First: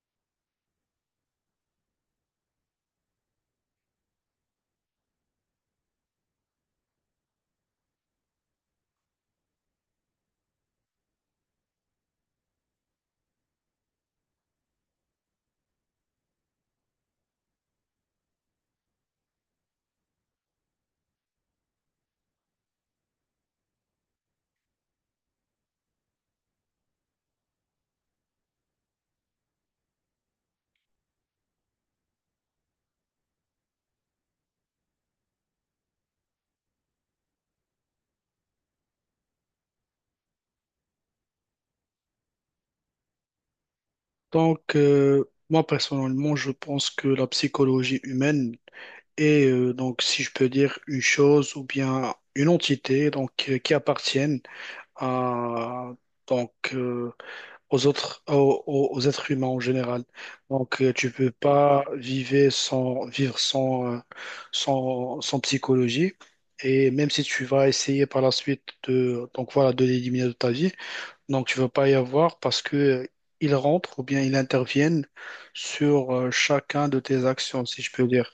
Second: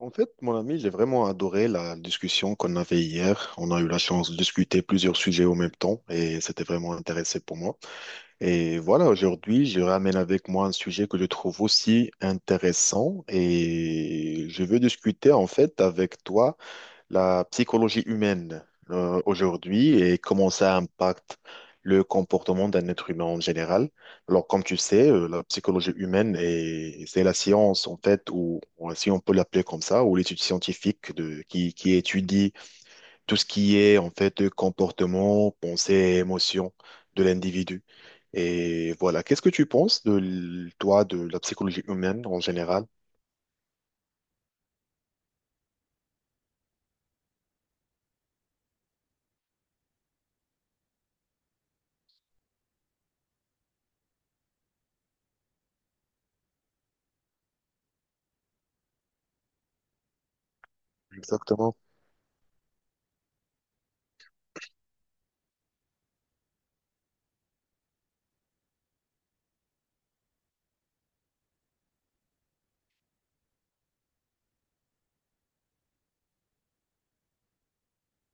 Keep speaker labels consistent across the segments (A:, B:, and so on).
A: En fait, mon ami, j'ai vraiment adoré la discussion qu'on avait hier. On a eu la chance de discuter plusieurs sujets au même temps et c'était vraiment intéressant pour moi. Et voilà, aujourd'hui, je ramène avec moi un sujet que je trouve aussi intéressant et je veux discuter en fait avec toi la psychologie humaine aujourd'hui et comment ça impacte le comportement d'un être humain en général. Alors, comme tu sais, la psychologie humaine c'est la science, en fait, ou si on peut l'appeler comme ça, ou l'étude scientifique de, qui étudie tout ce qui est, en fait, comportement, pensée et émotion de l'individu. Et voilà, qu'est-ce que tu penses de, toi, de la psychologie humaine en général?
B: Moi personnellement, je pense que la psychologie humaine est, donc, si je peux dire, une chose ou bien une entité donc, qui appartiennent à, donc, aux autres, aux êtres humains en général. Donc, tu peux
A: Exactement.
B: pas vivre sans, sans psychologie. Et même si tu vas essayer par la suite de, donc voilà, de l'éliminer de ta vie, donc, tu ne veux pas y avoir parce que ils rentrent ou bien ils interviennent sur chacun de tes actions, si je peux dire.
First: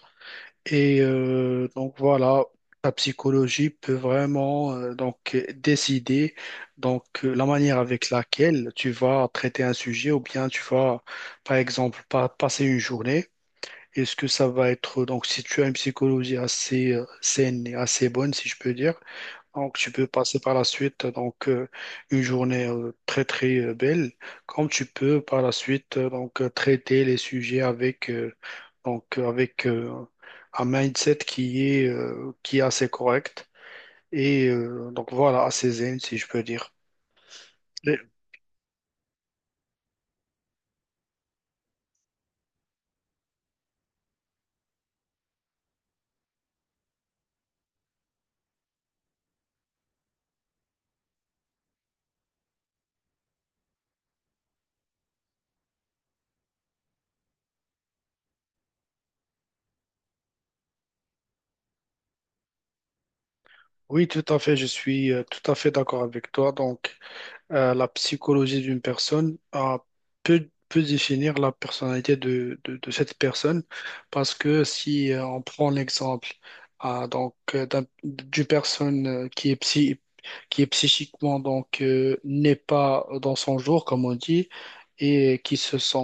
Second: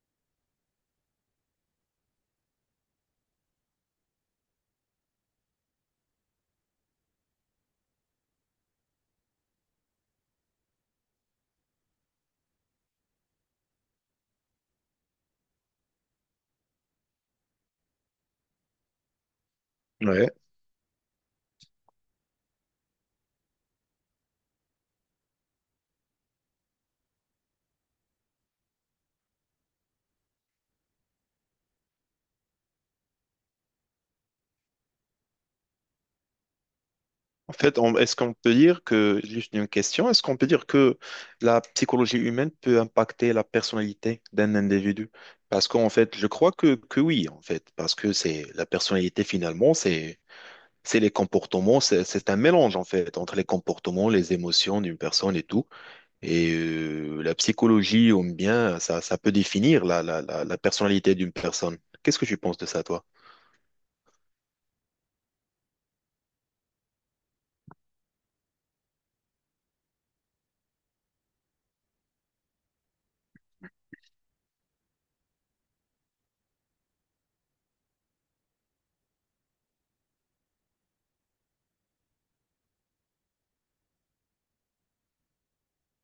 B: Et donc voilà, la psychologie peut vraiment décider la manière avec laquelle tu vas traiter un sujet ou bien tu vas par exemple passer une journée. Est-ce que ça va être donc si tu as une psychologie assez saine et assez bonne, si je peux dire, donc, tu peux passer par la suite une journée très très belle, comme tu peux par la suite traiter les sujets avec un mindset qui est assez correct et donc voilà assez zen si je peux dire.
A: En fait,
B: Et
A: est-ce qu'on peut dire que, juste une question, est-ce qu'on peut dire que la psychologie humaine peut impacter la personnalité d'un individu? Parce qu'en fait, je crois que oui, en fait, parce que c'est la personnalité finalement, c'est les comportements, c'est un mélange en fait entre les comportements, les émotions d'une personne et tout. Et la psychologie, ou bien, ça peut définir la personnalité d'une personne. Qu'est-ce que tu penses de ça, toi?
B: oui, tout à fait, je suis tout à fait d'accord avec toi. La psychologie d'une personne peut, peut définir la personnalité de, de cette personne parce que si on prend l'exemple ah, donc d'une personne qui est psy, qui est psychiquement donc n'est pas dans son jour comme on dit et qui se sent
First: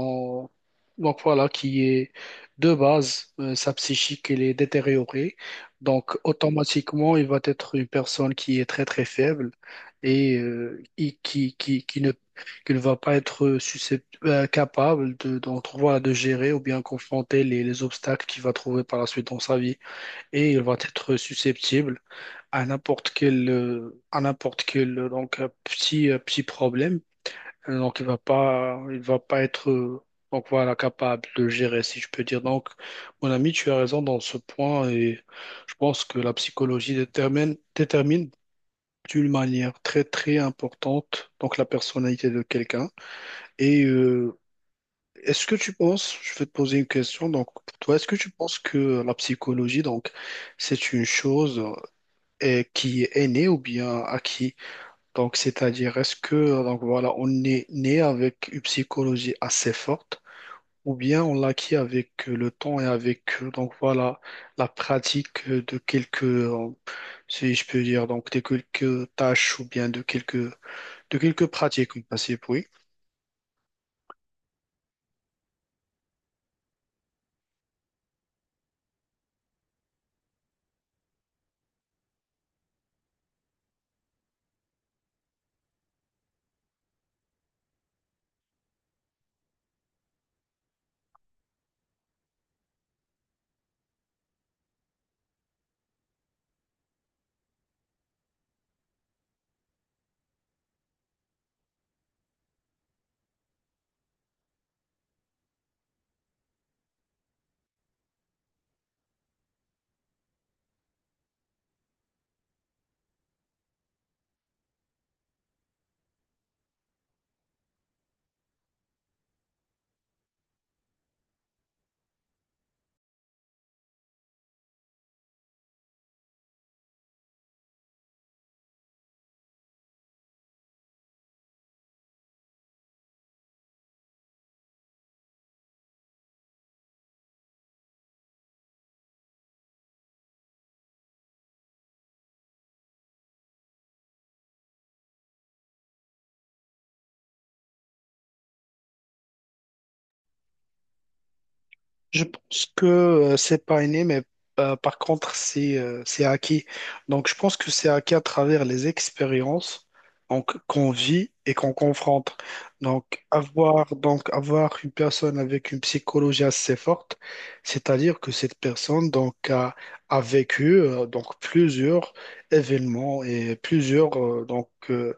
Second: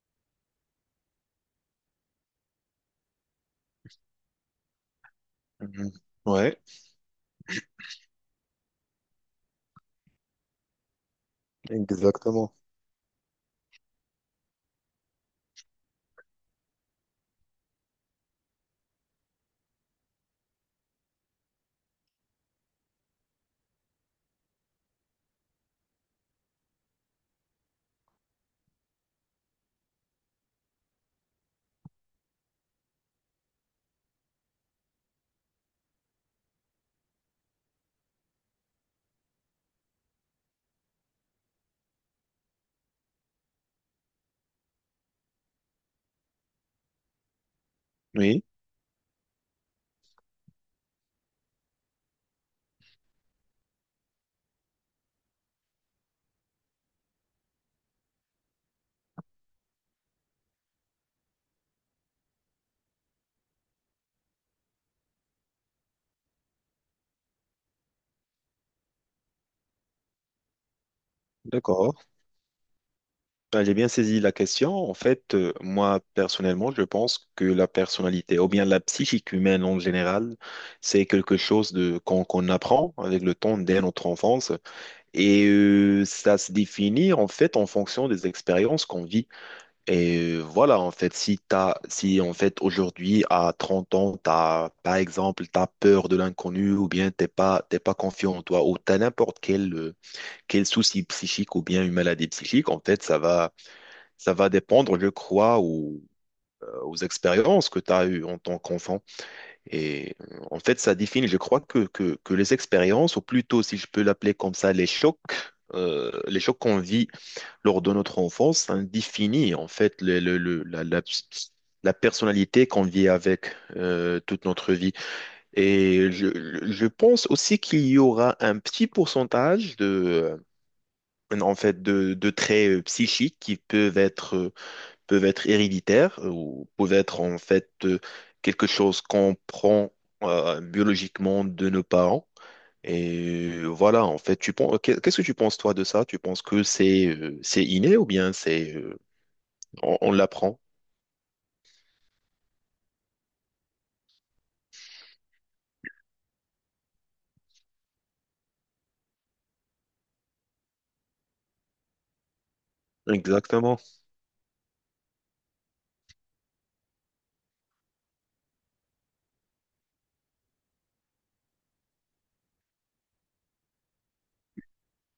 B: donc voilà qui est de base sa psychique elle est détériorée,
A: Mhm.
B: donc
A: Ouais,
B: automatiquement il va être une personne qui est très très faible et qui, qui, qui ne,
A: exactement.
B: qui ne va pas être capable de, d'entrevoir, de gérer ou bien confronter les obstacles qu'il va trouver par la suite dans sa vie. Et il va être susceptible à n'importe quel donc, petit, petit problème. Donc, il va pas être donc, voilà, capable de gérer, si je peux dire. Donc, mon ami, tu as raison dans ce point et je pense que la psychologie détermine, détermine d'une manière très très importante, donc la personnalité de quelqu'un. Et est-ce que tu penses, je vais te poser une question, donc pour toi, est-ce que tu
A: Oui,
B: penses que la psychologie, donc, c'est une chose qui est née ou bien acquis? Donc, c'est-à-dire, est-ce que, donc voilà, on est né avec une psychologie assez forte? Ou bien on l'acquis avec le temps et avec donc voilà la pratique de quelques si je peux dire donc de quelques tâches ou bien de quelques pratiques, on
A: d'accord.
B: passait, oui.
A: Ah, j'ai bien saisi la question. En fait, moi, personnellement, je pense que la personnalité, ou bien la psychique humaine en général, c'est quelque chose de, qu'on apprend avec le temps dès notre enfance. Et ça se définit, en fait, en fonction des expériences qu'on vit. Et voilà, en fait, si, en fait, aujourd'hui, à 30 ans, t'as, par exemple, t'as peur de l'inconnu, ou bien t'es pas confiant en toi, ou t'as n'importe quel souci psychique, ou bien une maladie psychique, en fait, ça va dépendre, je crois, aux expériences que tu as eues en tant qu'enfant. Et en fait, ça définit, je crois, que les expériences, ou plutôt, si je peux l'appeler comme ça, les chocs qu'on vit lors de notre enfance, ça définit en fait la personnalité qu'on vit avec toute notre vie. Et je, je pense aussi qu'il y aura un petit pourcentage de, en fait, de traits psychiques qui peuvent être héréditaires ou peuvent être en fait quelque chose qu'on prend biologiquement de nos parents. Et voilà, en fait, qu'est-ce que tu penses toi de ça? Tu penses que c'est inné ou bien c'est on l'apprend?
B: Je pense que c'est pas inné, mais par contre, c'est acquis. Donc, je pense que c'est acquis à travers les expériences donc, qu'on vit et qu'on confronte. Donc
A: Exactement.
B: avoir, donc, avoir une personne avec une psychologie assez forte, c'est-à-dire que cette personne donc, a, a vécu donc, plusieurs événements et plusieurs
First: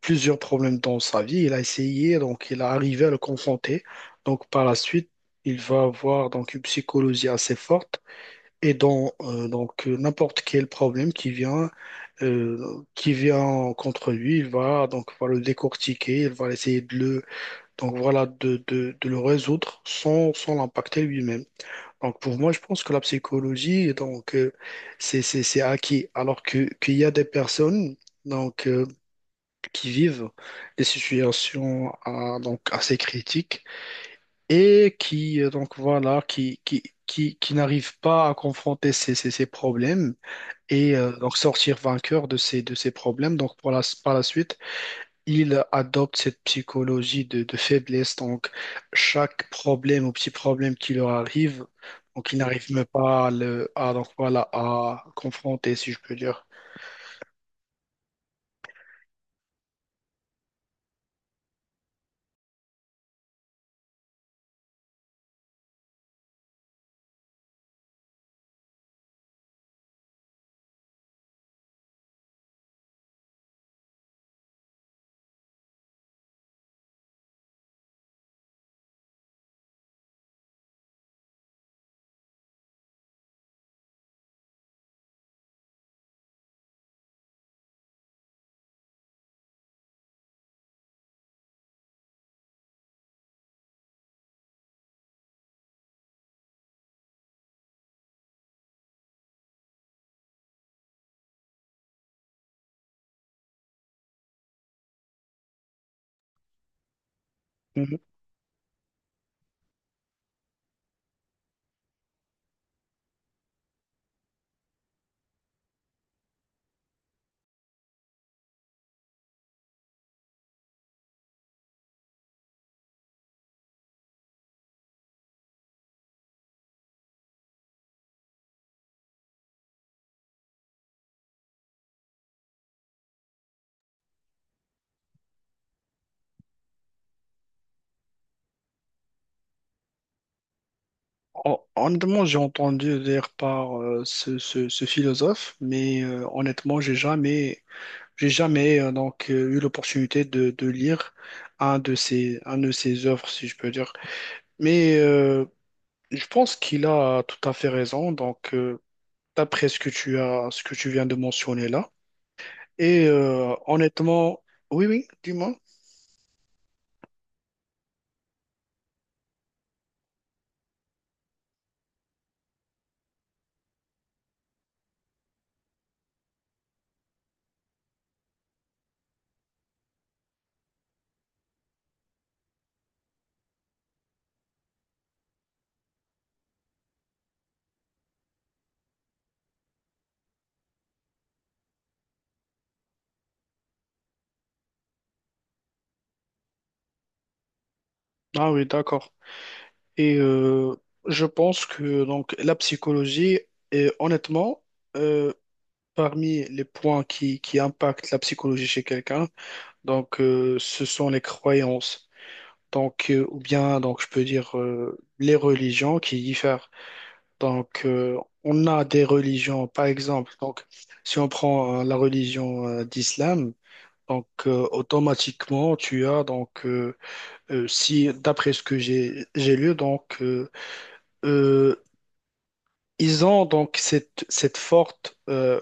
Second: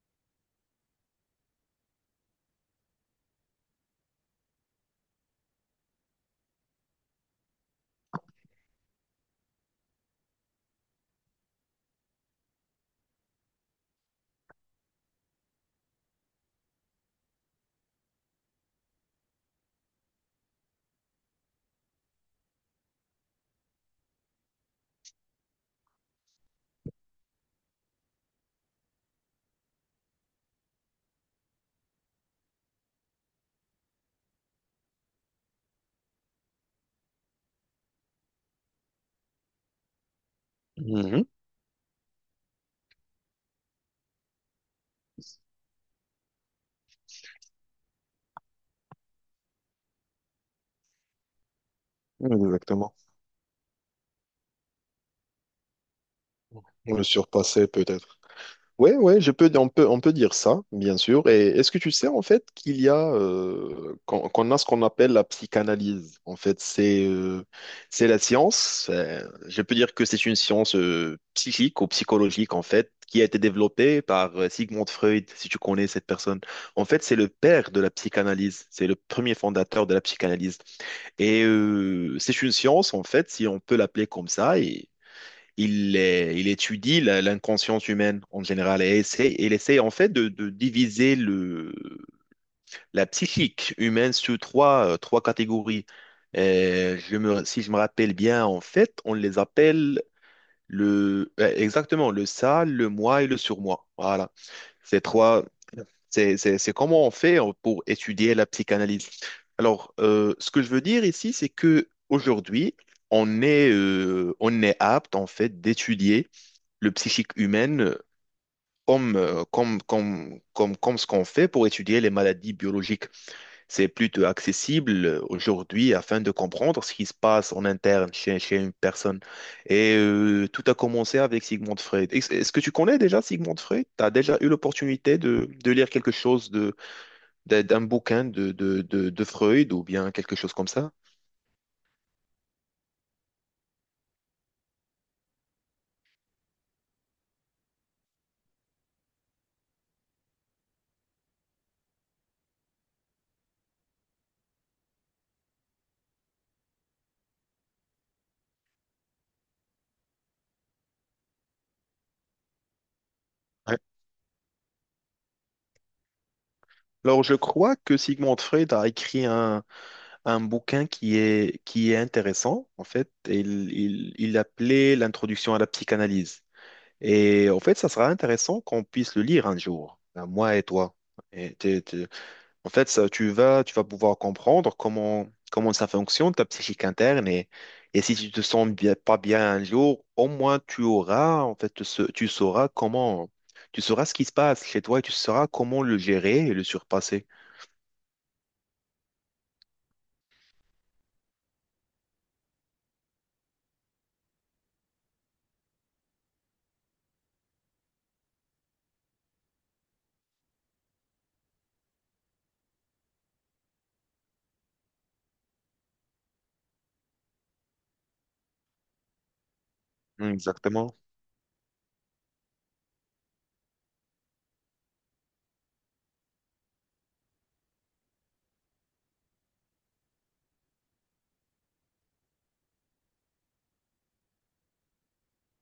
B: plusieurs problèmes dans sa vie. Il a essayé, donc il a arrivé à le confronter. Donc par la suite, il va avoir donc une psychologie assez forte et dans n'importe quel problème qui vient contre lui, il va le décortiquer, il va essayer de le donc voilà de, de le résoudre sans l'impacter lui-même. Donc pour moi, je pense que la psychologie c'est acquis alors que qu'il y a des personnes donc euh, qui vivent des situations donc assez critiques et qui donc voilà qui n'arrivent pas à confronter ces problèmes et
A: Mhm.
B: donc sortir vainqueur de ces problèmes donc par la suite ils adoptent cette psychologie de faiblesse. Donc chaque problème ou petit problème qui leur arrive, donc ils n'arrivent même
A: Exactement.
B: pas à le à donc voilà à confronter, si je peux dire.
A: Le surpasser peut-être. Oui, oui, on peut dire ça, bien sûr. Et est-ce que tu sais en fait qu'il y a qu'on a ce qu'on appelle la psychanalyse. En fait, c'est la science. Je peux dire que c'est une science psychique ou psychologique en fait qui a été développée par Sigmund Freud, si tu connais cette personne. En fait, c'est le père de la psychanalyse. C'est le premier fondateur de la psychanalyse. Et c'est une science, en fait, si on peut l'appeler comme ça, et il étudie l'inconscience humaine en général et il essaie en fait de diviser la psychique humaine sur trois catégories. Si je me rappelle bien, en fait, on les appelle exactement le ça, le moi et le surmoi. Voilà. Ces trois, c'est comment on fait pour étudier la psychanalyse. Alors, ce que je veux dire ici, c'est que aujourd'hui, on est apte en fait d'étudier le psychique humaine comme ce qu'on fait pour étudier les maladies biologiques. C'est plutôt accessible aujourd'hui afin de comprendre ce qui se passe en interne chez une personne. Et tout a commencé avec Sigmund Freud. Est-ce que tu connais déjà Sigmund Freud? Tu as déjà eu l'opportunité de lire quelque chose d'un bouquin de Freud ou bien quelque chose comme ça?
B: Honnêtement, j'ai entendu dire par ce philosophe, mais honnêtement, j'ai jamais eu l'opportunité de lire un de ses œuvres, si je peux dire. Mais je pense qu'il a tout à fait raison. Donc, d'après ce que tu as, ce que tu viens de mentionner là, et
A: Ouais.
B: honnêtement, oui, oui, dis-moi.
A: Alors, je crois que Sigmund Freud a écrit un bouquin qui est intéressant, en fait. Il l'appelait L'introduction à la psychanalyse. Et en fait, ça sera intéressant qu'on puisse le lire un jour, ben, moi et toi. Et en fait, ça, tu vas pouvoir comprendre comment, comment ça fonctionne, ta psychique interne. Et si tu te sens bien, pas bien un jour, au moins tu auras, en fait, tu sauras comment, tu sauras ce qui se passe chez toi et tu sauras comment le gérer et le surpasser.
B: Ah oui, d'accord. Et je pense que donc la psychologie, est, honnêtement. euh, Parmi les points qui impactent la psychologie chez quelqu'un, ce sont les croyances. Donc, ou bien donc je peux dire les religions qui diffèrent. Donc, on a des religions, par exemple, donc
A: Exactement.
B: si on prend la religion d'islam, donc automatiquement tu as si d'après ce que j'ai lu euh, ils ont donc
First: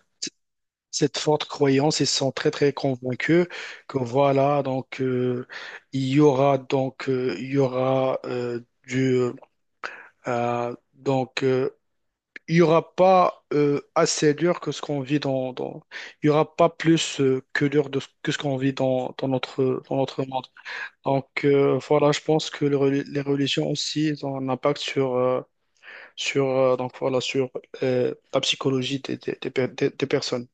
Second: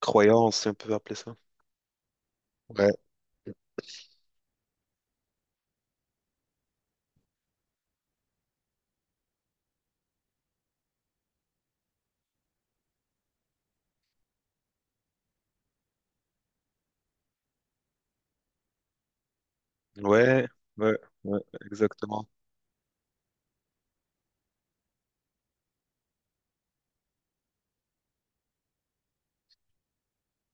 A: Croyance, on peut appeler
B: cette
A: ça.
B: forte croyance, ils sont très très
A: Ouais.
B: convaincus que voilà, il y aura il y aura du donc il y aura pas assez dur que ce qu'on vit dans, dans il y aura pas plus que dur de, que ce qu'on vit dans notre monde.
A: Ouais, ouais,
B: Donc
A: ouais,
B: voilà, je
A: exactement.
B: pense que les religions aussi elles ont un impact sur donc voilà sur la psychologie des des personnes.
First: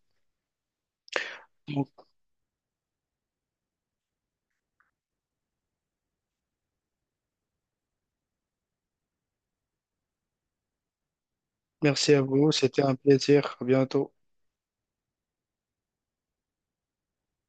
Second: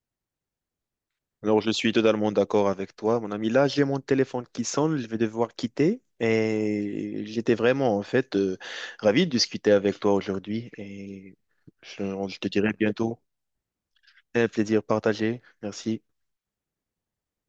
A: Alors, je suis totalement d'accord avec toi, mon ami. Là, j'ai mon téléphone qui sonne, je vais devoir quitter. Et j'étais vraiment, en fait, ravi de discuter avec toi aujourd'hui. Je,
B: Merci à
A: je te
B: vous,
A: dirai
B: c'était un
A: bientôt.
B: plaisir. À bientôt.
A: Un plaisir partagé. Merci.